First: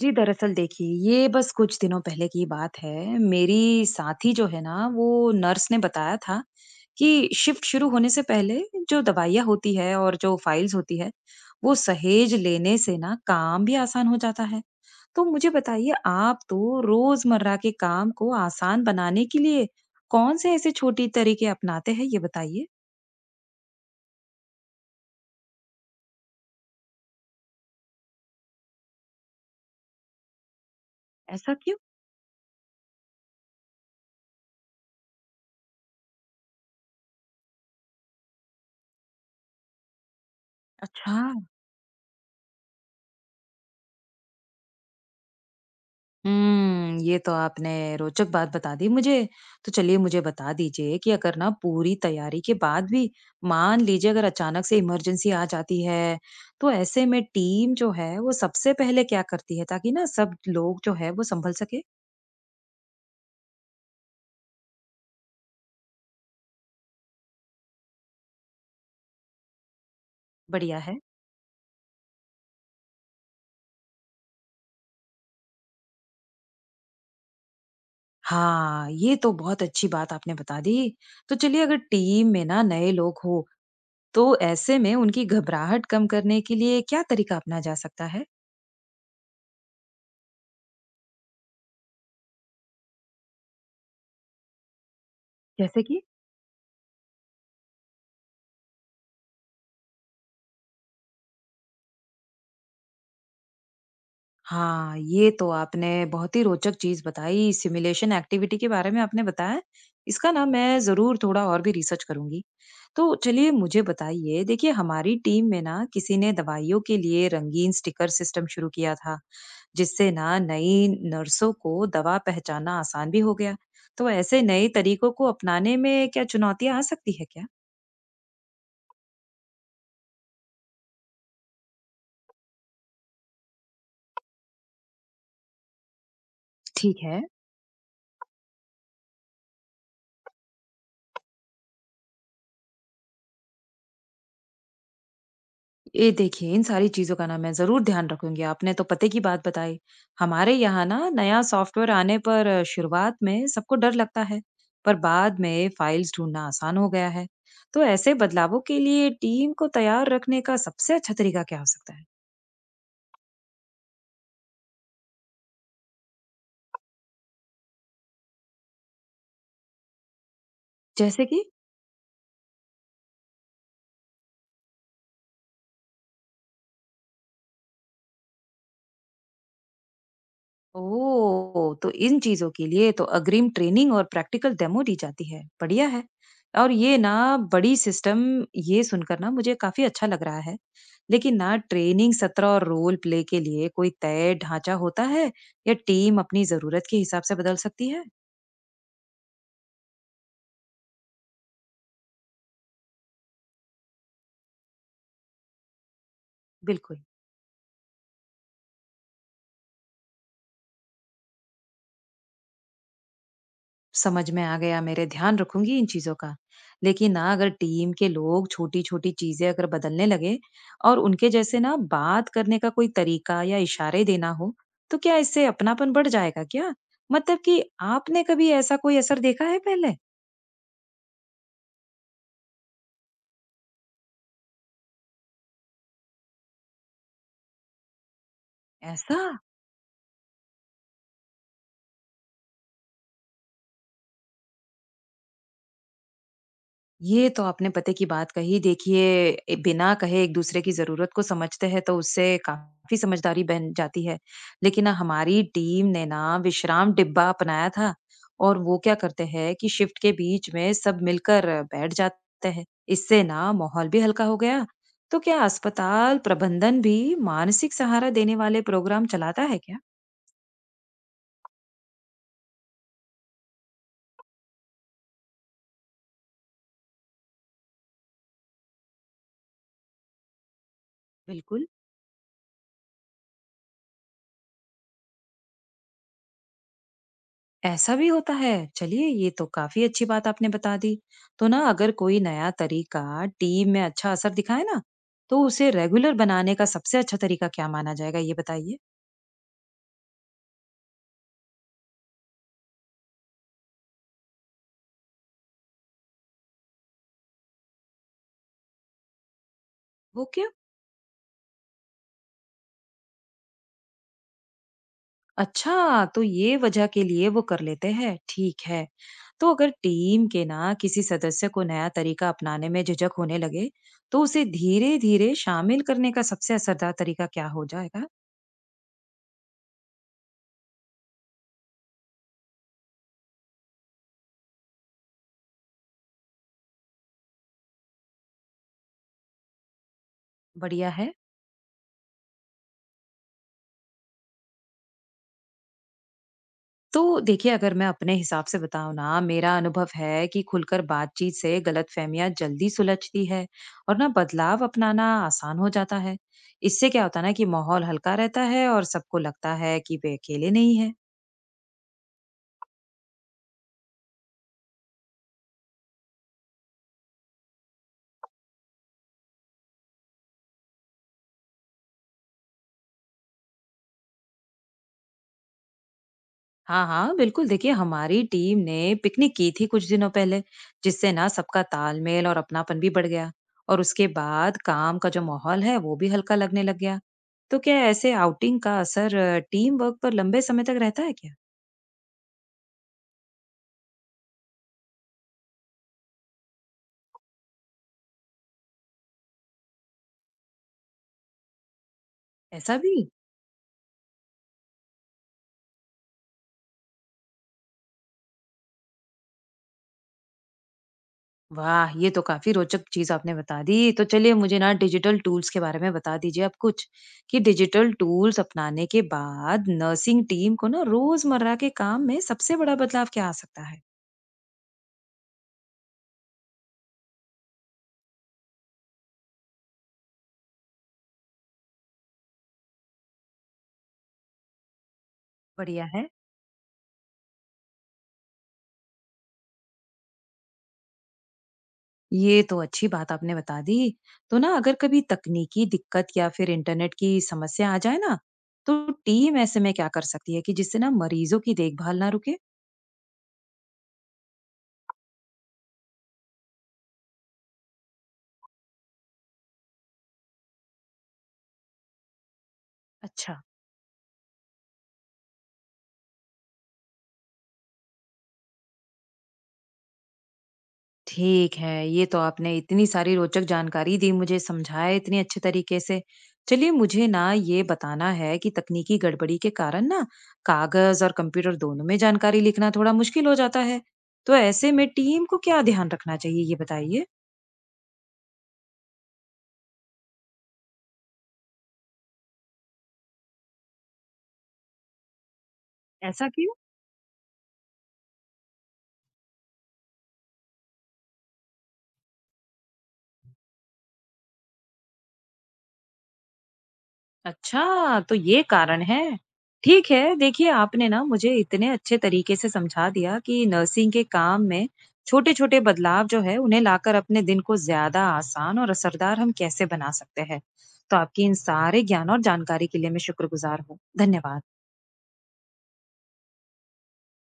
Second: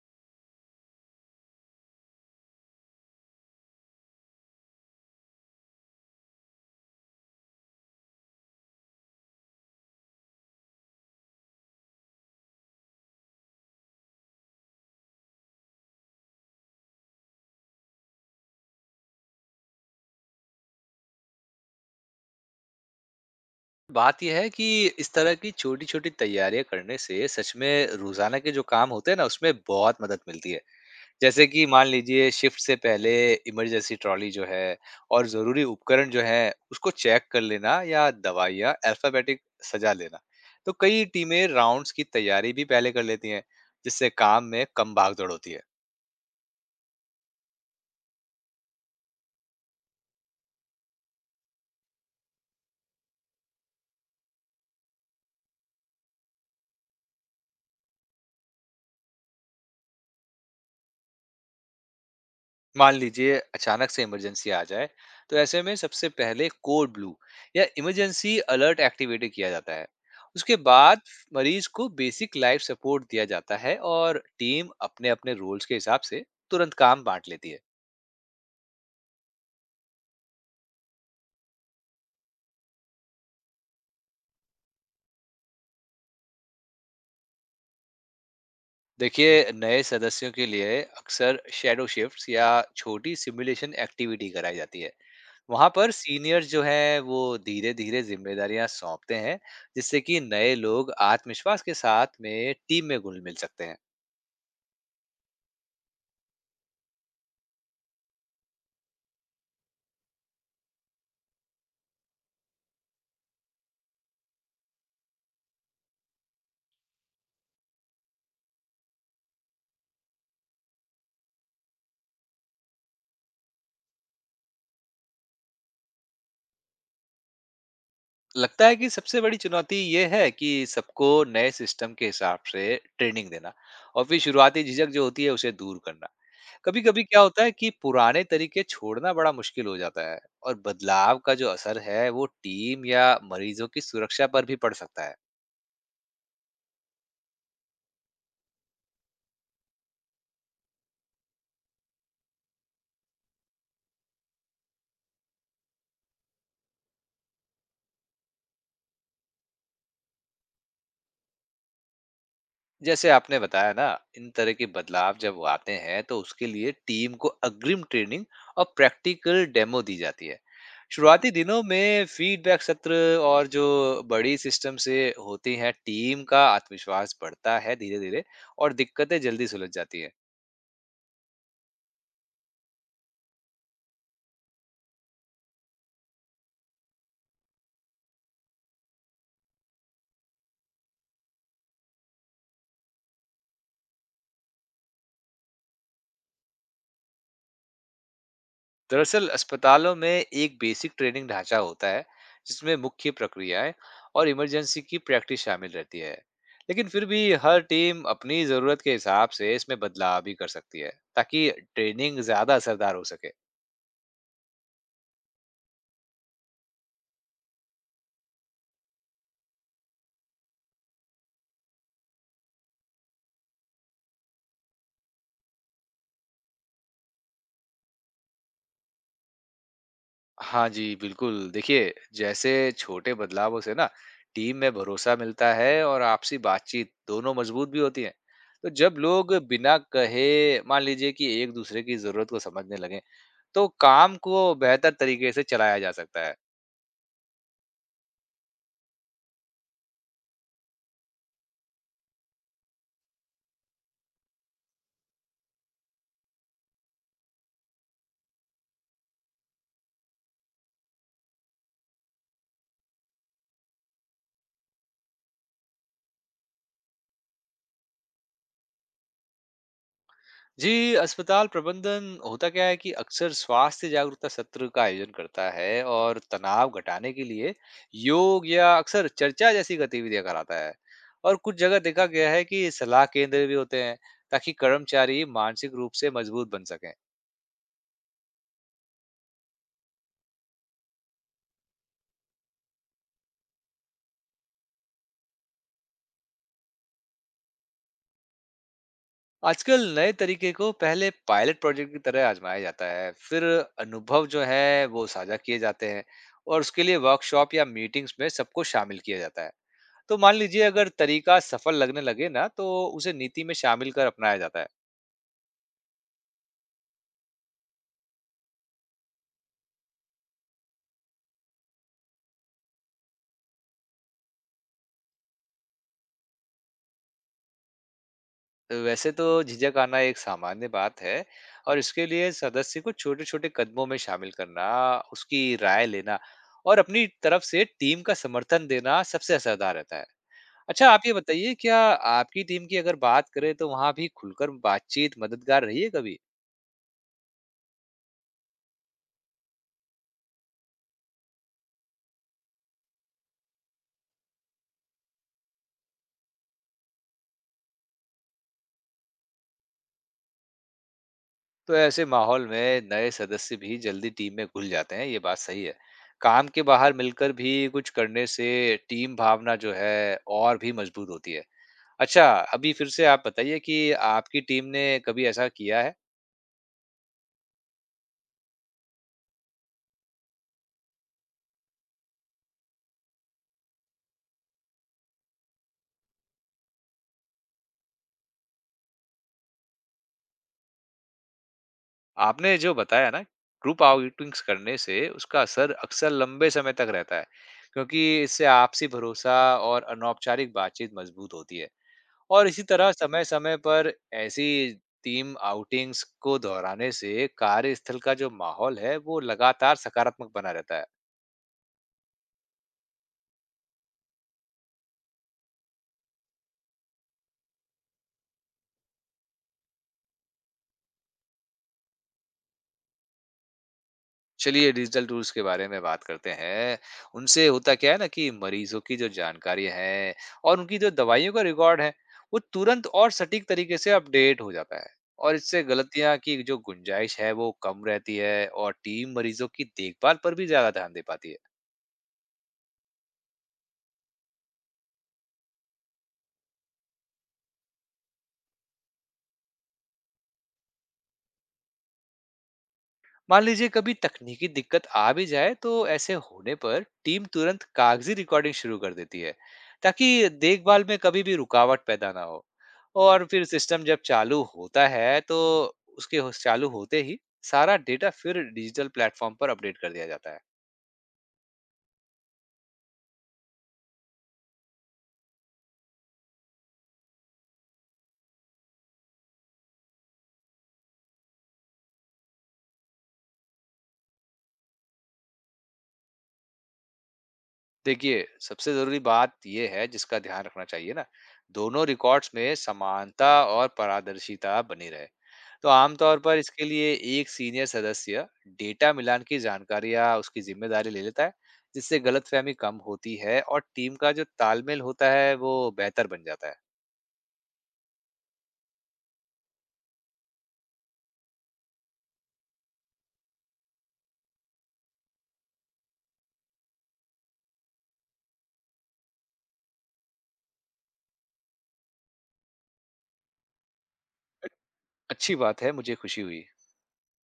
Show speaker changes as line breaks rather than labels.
जी, दरअसल देखिए, ये बस कुछ दिनों पहले की बात है। मेरी साथी जो है ना, वो नर्स ने बताया था कि शिफ्ट शुरू होने से पहले जो दवाइयाँ होती है और जो फाइल्स होती है, वो सहेज लेने से ना काम भी आसान हो जाता है। तो मुझे बताइए, आप तो रोज़मर्रा के काम को आसान बनाने के लिए कौन से ऐसे छोटी तरीके अपनाते हैं, ये बताइए?
बात ये है कि इस तरह की छोटी-छोटी तैयारियाँ करने से सच में रोज़ाना के जो काम होते हैं ना, उसमें बहुत मदद मिलती है। जैसे
ऐसा
कि
क्यों?
मान लीजिए शिफ्ट से पहले इमरजेंसी ट्रॉली जो है और ज़रूरी उपकरण जो हैं, उसको चेक कर लेना या दवाइयाँ अल्फ़ाबेटिक सजा लेना। तो कई
अच्छा।
टीमें राउंड्स की तैयारी भी पहले कर लेती हैं, जिससे काम में कम भाग-दौड़ होती है।
ये तो आपने रोचक बात बता दी मुझे। तो चलिए मुझे बता दीजिए कि अगर ना पूरी तैयारी के बाद भी मान लीजिए अगर अचानक से इमरजेंसी आ जाती है, तो ऐसे में टीम जो है वो सबसे पहले क्या करती है ताकि ना सब लोग जो है वो संभल सके?
मान लीजिए अचानक से इमरजेंसी आ जाए तो ऐसे में सबसे पहले कोड ब्लू या इमरजेंसी अलर्ट एक्टिवेट किया जाता है। उसके
बढ़िया है।
बाद मरीज को बेसिक लाइफ सपोर्ट दिया जाता है और टीम अपने अपने रोल्स के हिसाब से तुरंत काम बांट लेती है।
हाँ, ये तो बहुत अच्छी बात आपने बता दी। तो चलिए अगर टीम में ना नए लोग हो, तो ऐसे में उनकी घबराहट कम करने के लिए क्या तरीका अपना जा सकता है?
देखिए नए सदस्यों के लिए अक्सर शेडो शिफ्ट्स या छोटी सिमुलेशन एक्टिविटी कराई जाती है। वहां
जैसे
पर
कि।
सीनियर जो है वो धीरे धीरे जिम्मेदारियां सौंपते हैं, जिससे कि नए लोग आत्मविश्वास के साथ में टीम में घुल मिल सकते हैं।
हाँ, ये तो आपने बहुत ही रोचक चीज़ बताई, सिमुलेशन एक्टिविटी के बारे में आपने बताया। इसका ना मैं ज़रूर थोड़ा और भी रिसर्च करूँगी। तो चलिए मुझे बताइए, देखिए हमारी टीम में ना किसी ने दवाइयों के लिए रंगीन स्टिकर सिस्टम शुरू किया था, जिससे ना नई नर्सों को दवा पहचानना आसान भी हो गया। तो ऐसे नए तरीकों को अपनाने में क्या चुनौतियाँ आ सकती है क्या?
लगता है कि सबसे बड़ी चुनौती ये है कि सबको नए सिस्टम के हिसाब से ट्रेनिंग देना और फिर शुरुआती झिझक जो होती है उसे दूर करना। कभी
ठीक
कभी क्या
है।
होता है कि पुराने तरीके छोड़ना बड़ा मुश्किल हो जाता है और बदलाव का जो असर है वो टीम या मरीजों की सुरक्षा पर भी पड़ सकता है।
ये देखिए, इन सारी चीज़ों का ना मैं ज़रूर ध्यान रखूँगी। आपने तो पते की बात बताई। हमारे यहाँ ना नया सॉफ्टवेयर आने पर शुरुआत में सबको डर लगता है, पर बाद में फाइल्स ढूँढना आसान हो गया है। तो ऐसे बदलावों के लिए टीम को तैयार रखने का सबसे अच्छा तरीका क्या हो सकता है?
जैसे आपने बताया ना, इन तरह के बदलाव जब वो आते हैं तो उसके लिए टीम को अग्रिम ट्रेनिंग और प्रैक्टिकल डेमो दी जाती है।
जैसे
शुरुआती
कि?
दिनों में फीडबैक सत्र और जो बड़ी सिस्टम से होती हैं, टीम का आत्मविश्वास बढ़ता है धीरे धीरे और दिक्कतें जल्दी सुलझ जाती हैं।
ओह! तो इन चीज़ों के लिए तो अग्रिम ट्रेनिंग और प्रैक्टिकल डेमो दी जाती है। बढ़िया है। और ये ना बड़ी सिस्टम ये सुनकर ना मुझे काफ़ी अच्छा लग रहा है। लेकिन ना ट्रेनिंग सत्र और रोल प्ले के लिए कोई तय ढाँचा होता है या टीम अपनी ज़रूरत के हिसाब से बदल सकती है?
दरअसल अस्पतालों में एक बेसिक ट्रेनिंग ढांचा होता है, जिसमें मुख्य प्रक्रियाएं और इमरजेंसी की प्रैक्टिस शामिल रहती है। लेकिन
बिल्कुल।
फिर भी हर टीम अपनी ज़रूरत के हिसाब से इसमें बदलाव भी कर सकती है, ताकि ट्रेनिंग ज़्यादा असरदार हो सके।
समझ में आ गया, मेरे ध्यान रखूंगी इन चीजों का। लेकिन ना अगर टीम के लोग छोटी छोटी चीजें अगर बदलने लगे और उनके जैसे ना बात करने का कोई तरीका या इशारे देना हो, तो क्या इससे अपनापन बढ़ जाएगा क्या? मतलब कि आपने कभी ऐसा कोई असर देखा है पहले?
हाँ जी, बिल्कुल। देखिए, जैसे छोटे बदलावों से ना टीम में भरोसा मिलता है और आपसी बातचीत दोनों मजबूत भी होती है। तो जब
ऐसा।
लोग बिना कहे मान लीजिए कि एक-दूसरे की ज़रूरत को समझने लगें, तो काम को बेहतर तरीके से चलाया जा सकता है।
ये तो आपने पते की बात कही। देखिए, ए बिना कहे एक-दूसरे की ज़रूरत को समझते हैं, तो उससे काफ़ी समझदारी बन जाती है। लेकिन ना हमारी टीम ने ना विश्राम डिब्बा अपनाया था और वो क्या करते हैं कि शिफ्ट के बीच में सब मिलकर बैठ जाते हैं। इससे ना माहौल भी हल्का हो गया। तो क्या अस्पताल प्रबंधन भी मानसिक सहारा देने वाले प्रोग्राम चलाता है क्या?
जी, अस्पताल प्रबंधन होता क्या है कि अक्सर स्वास्थ्य जागरूकता सत्र का आयोजन करता है और तनाव घटाने के लिए योग या अक्सर चर्चा जैसी गतिविधियां कराता है। और कुछ
बिल्कुल।
जगह देखा गया है कि सलाह केंद्र भी होते हैं, ताकि कर्मचारी मानसिक रूप से मजबूत बन सकें।
ऐसा भी होता है। चलिए ये तो काफी अच्छी बात आपने बता दी। तो ना अगर कोई नया तरीका टीम में अच्छा असर दिखाए ना, तो उसे रेगुलर बनाने का सबसे अच्छा तरीका क्या माना जाएगा, ये बताइए।
आजकल नए तरीके को पहले पायलट प्रोजेक्ट की तरह आजमाया जाता है, फिर अनुभव जो है वो साझा किए जाते हैं और उसके लिए वर्कशॉप या मीटिंग्स में सबको शामिल किया जाता है। तो
वो
मान
क्यों?
लीजिए अगर तरीका सफल लगने लगे ना, तो उसे नीति में शामिल कर अपनाया जाता है।
अच्छा, तो ये वजह के लिए वो कर लेते हैं। ठीक है। तो अगर टीम के ना किसी सदस्य को नया तरीका अपनाने में झिझक होने लगे, तो उसे धीरे धीरे शामिल करने का सबसे असरदार तरीका क्या हो जाएगा?
तो वैसे तो झिझक आना एक सामान्य बात है और इसके लिए सदस्य को छोटे छोटे कदमों में शामिल करना, उसकी राय लेना और अपनी तरफ से टीम का समर्थन देना सबसे असरदार रहता है। अच्छा
बढ़िया
आप
है।
ये बताइए क्या, आपकी टीम की अगर बात करें तो वहां भी खुलकर बातचीत मददगार रही है कभी?
तो देखिए, अगर मैं अपने हिसाब से बताऊँ ना, मेरा अनुभव है कि खुलकर बातचीत से गलतफ़हमियाँ जल्दी सुलझती है और ना बदलाव अपनाना आसान हो जाता है। इससे क्या होता है ना कि माहौल हल्का रहता है और सबको लगता है कि वे अकेले नहीं हैं।
तो ऐसे माहौल में नए सदस्य भी जल्दी टीम में घुल जाते हैं, ये बात सही है। काम के बाहर मिलकर भी कुछ करने से टीम भावना जो है और भी मजबूत होती है। अच्छा, अभी फिर से आप बताइए कि आपकी टीम ने कभी ऐसा किया है?
हाँ, हाँ, बिल्कुल, देखिए हमारी टीम ने पिकनिक की थी कुछ दिनों पहले, जिससे ना सबका तालमेल और अपनापन भी बढ़ गया और उसके बाद काम का जो माहौल है, वो भी हल्का लगने लग गया। तो क्या ऐसे आउटिंग का असर टीम वर्क पर लंबे समय तक रहता है क्या?
आपने जो बताया ना, ग्रुप आउटिंग्स करने से उसका असर अक्सर लंबे समय तक रहता है, क्योंकि इससे आपसी भरोसा और अनौपचारिक बातचीत मजबूत होती है। और इसी
ऐसा
तरह
भी?
समय-समय पर ऐसी टीम आउटिंग्स को दोहराने से कार्यस्थल का जो माहौल है, वो लगातार सकारात्मक बना रहता है।
वाह! ये तो काफ़ी रोचक चीज़ आपने बता दी। तो चलिए मुझे ना डिजिटल टूल्स के बारे में बता दीजिए आप कुछ, कि डिजिटल टूल्स अपनाने के बाद नर्सिंग टीम को ना रोज़मर्रा के काम में सबसे बड़ा बदलाव क्या आ सकता है?
चलिए डिजिटल टूल्स के बारे में बात करते हैं। उनसे होता क्या है ना कि मरीजों की जो जानकारी है और उनकी जो दवाइयों का रिकॉर्ड है, वो तुरंत और सटीक तरीके से अपडेट हो जाता है। और इससे
बढ़िया है।
गलतियाँ की जो गुंजाइश है, वो कम रहती है और टीम मरीजों की देखभाल पर भी ज़्यादा ध्यान दे पाती है।
ये तो अच्छी बात आपने बता दी। तो ना अगर कभी तकनीकी दिक्कत या फिर इंटरनेट की समस्या आ जाए ना, तो टीम ऐसे में क्या कर सकती है कि जिससे ना मरीजों की देखभाल ना रुके?
मान लीजिए कभी तकनीकी दिक्कत आ भी जाए, तो ऐसे होने पर टीम तुरंत कागजी रिकॉर्डिंग शुरू कर देती है, ताकि देखभाल में कभी भी रुकावट पैदा ना हो। और
अच्छा।
फिर सिस्टम जब चालू होता है तो उसके चालू होते ही सारा डेटा फिर डिजिटल प्लेटफॉर्म पर अपडेट कर दिया जाता है।
ठीक है, ये तो आपने इतनी सारी रोचक जानकारी दी मुझे, समझाया इतने अच्छे तरीके से। चलिए मुझे ना ये बताना है कि तकनीकी गड़बड़ी के कारण ना कागज़ और कंप्यूटर दोनों में जानकारी लिखना थोड़ा मुश्किल हो जाता है। तो ऐसे में टीम को क्या ध्यान रखना चाहिए, ये बताइए?
देखिए सबसे जरूरी बात यह है जिसका ध्यान रखना चाहिए ना, दोनों रिकॉर्ड्स में समानता और पारदर्शिता बनी रहे। तो आमतौर
ऐसा
पर
क्यों?
इसके लिए एक सीनियर सदस्य डेटा मिलान की जानकारी या उसकी जिम्मेदारी ले लेता है, जिससे गलतफहमी कम होती है और टीम का जो तालमेल होता है वो बेहतर बन जाता है।
अच्छा, तो ये कारण है। ठीक है, देखिए आपने ना मुझे इतने अच्छे तरीके से समझा दिया कि नर्सिंग के काम में छोटे-छोटे बदलाव जो है उन्हें लाकर अपने दिन को ज़्यादा आसान और असरदार हम कैसे बना सकते हैं। तो आपकी इन सारे ज्ञान और जानकारी के लिए मैं शुक्रगुज़ार हूँ। धन्यवाद।
अच्छी बात है, मुझे खुशी हुई।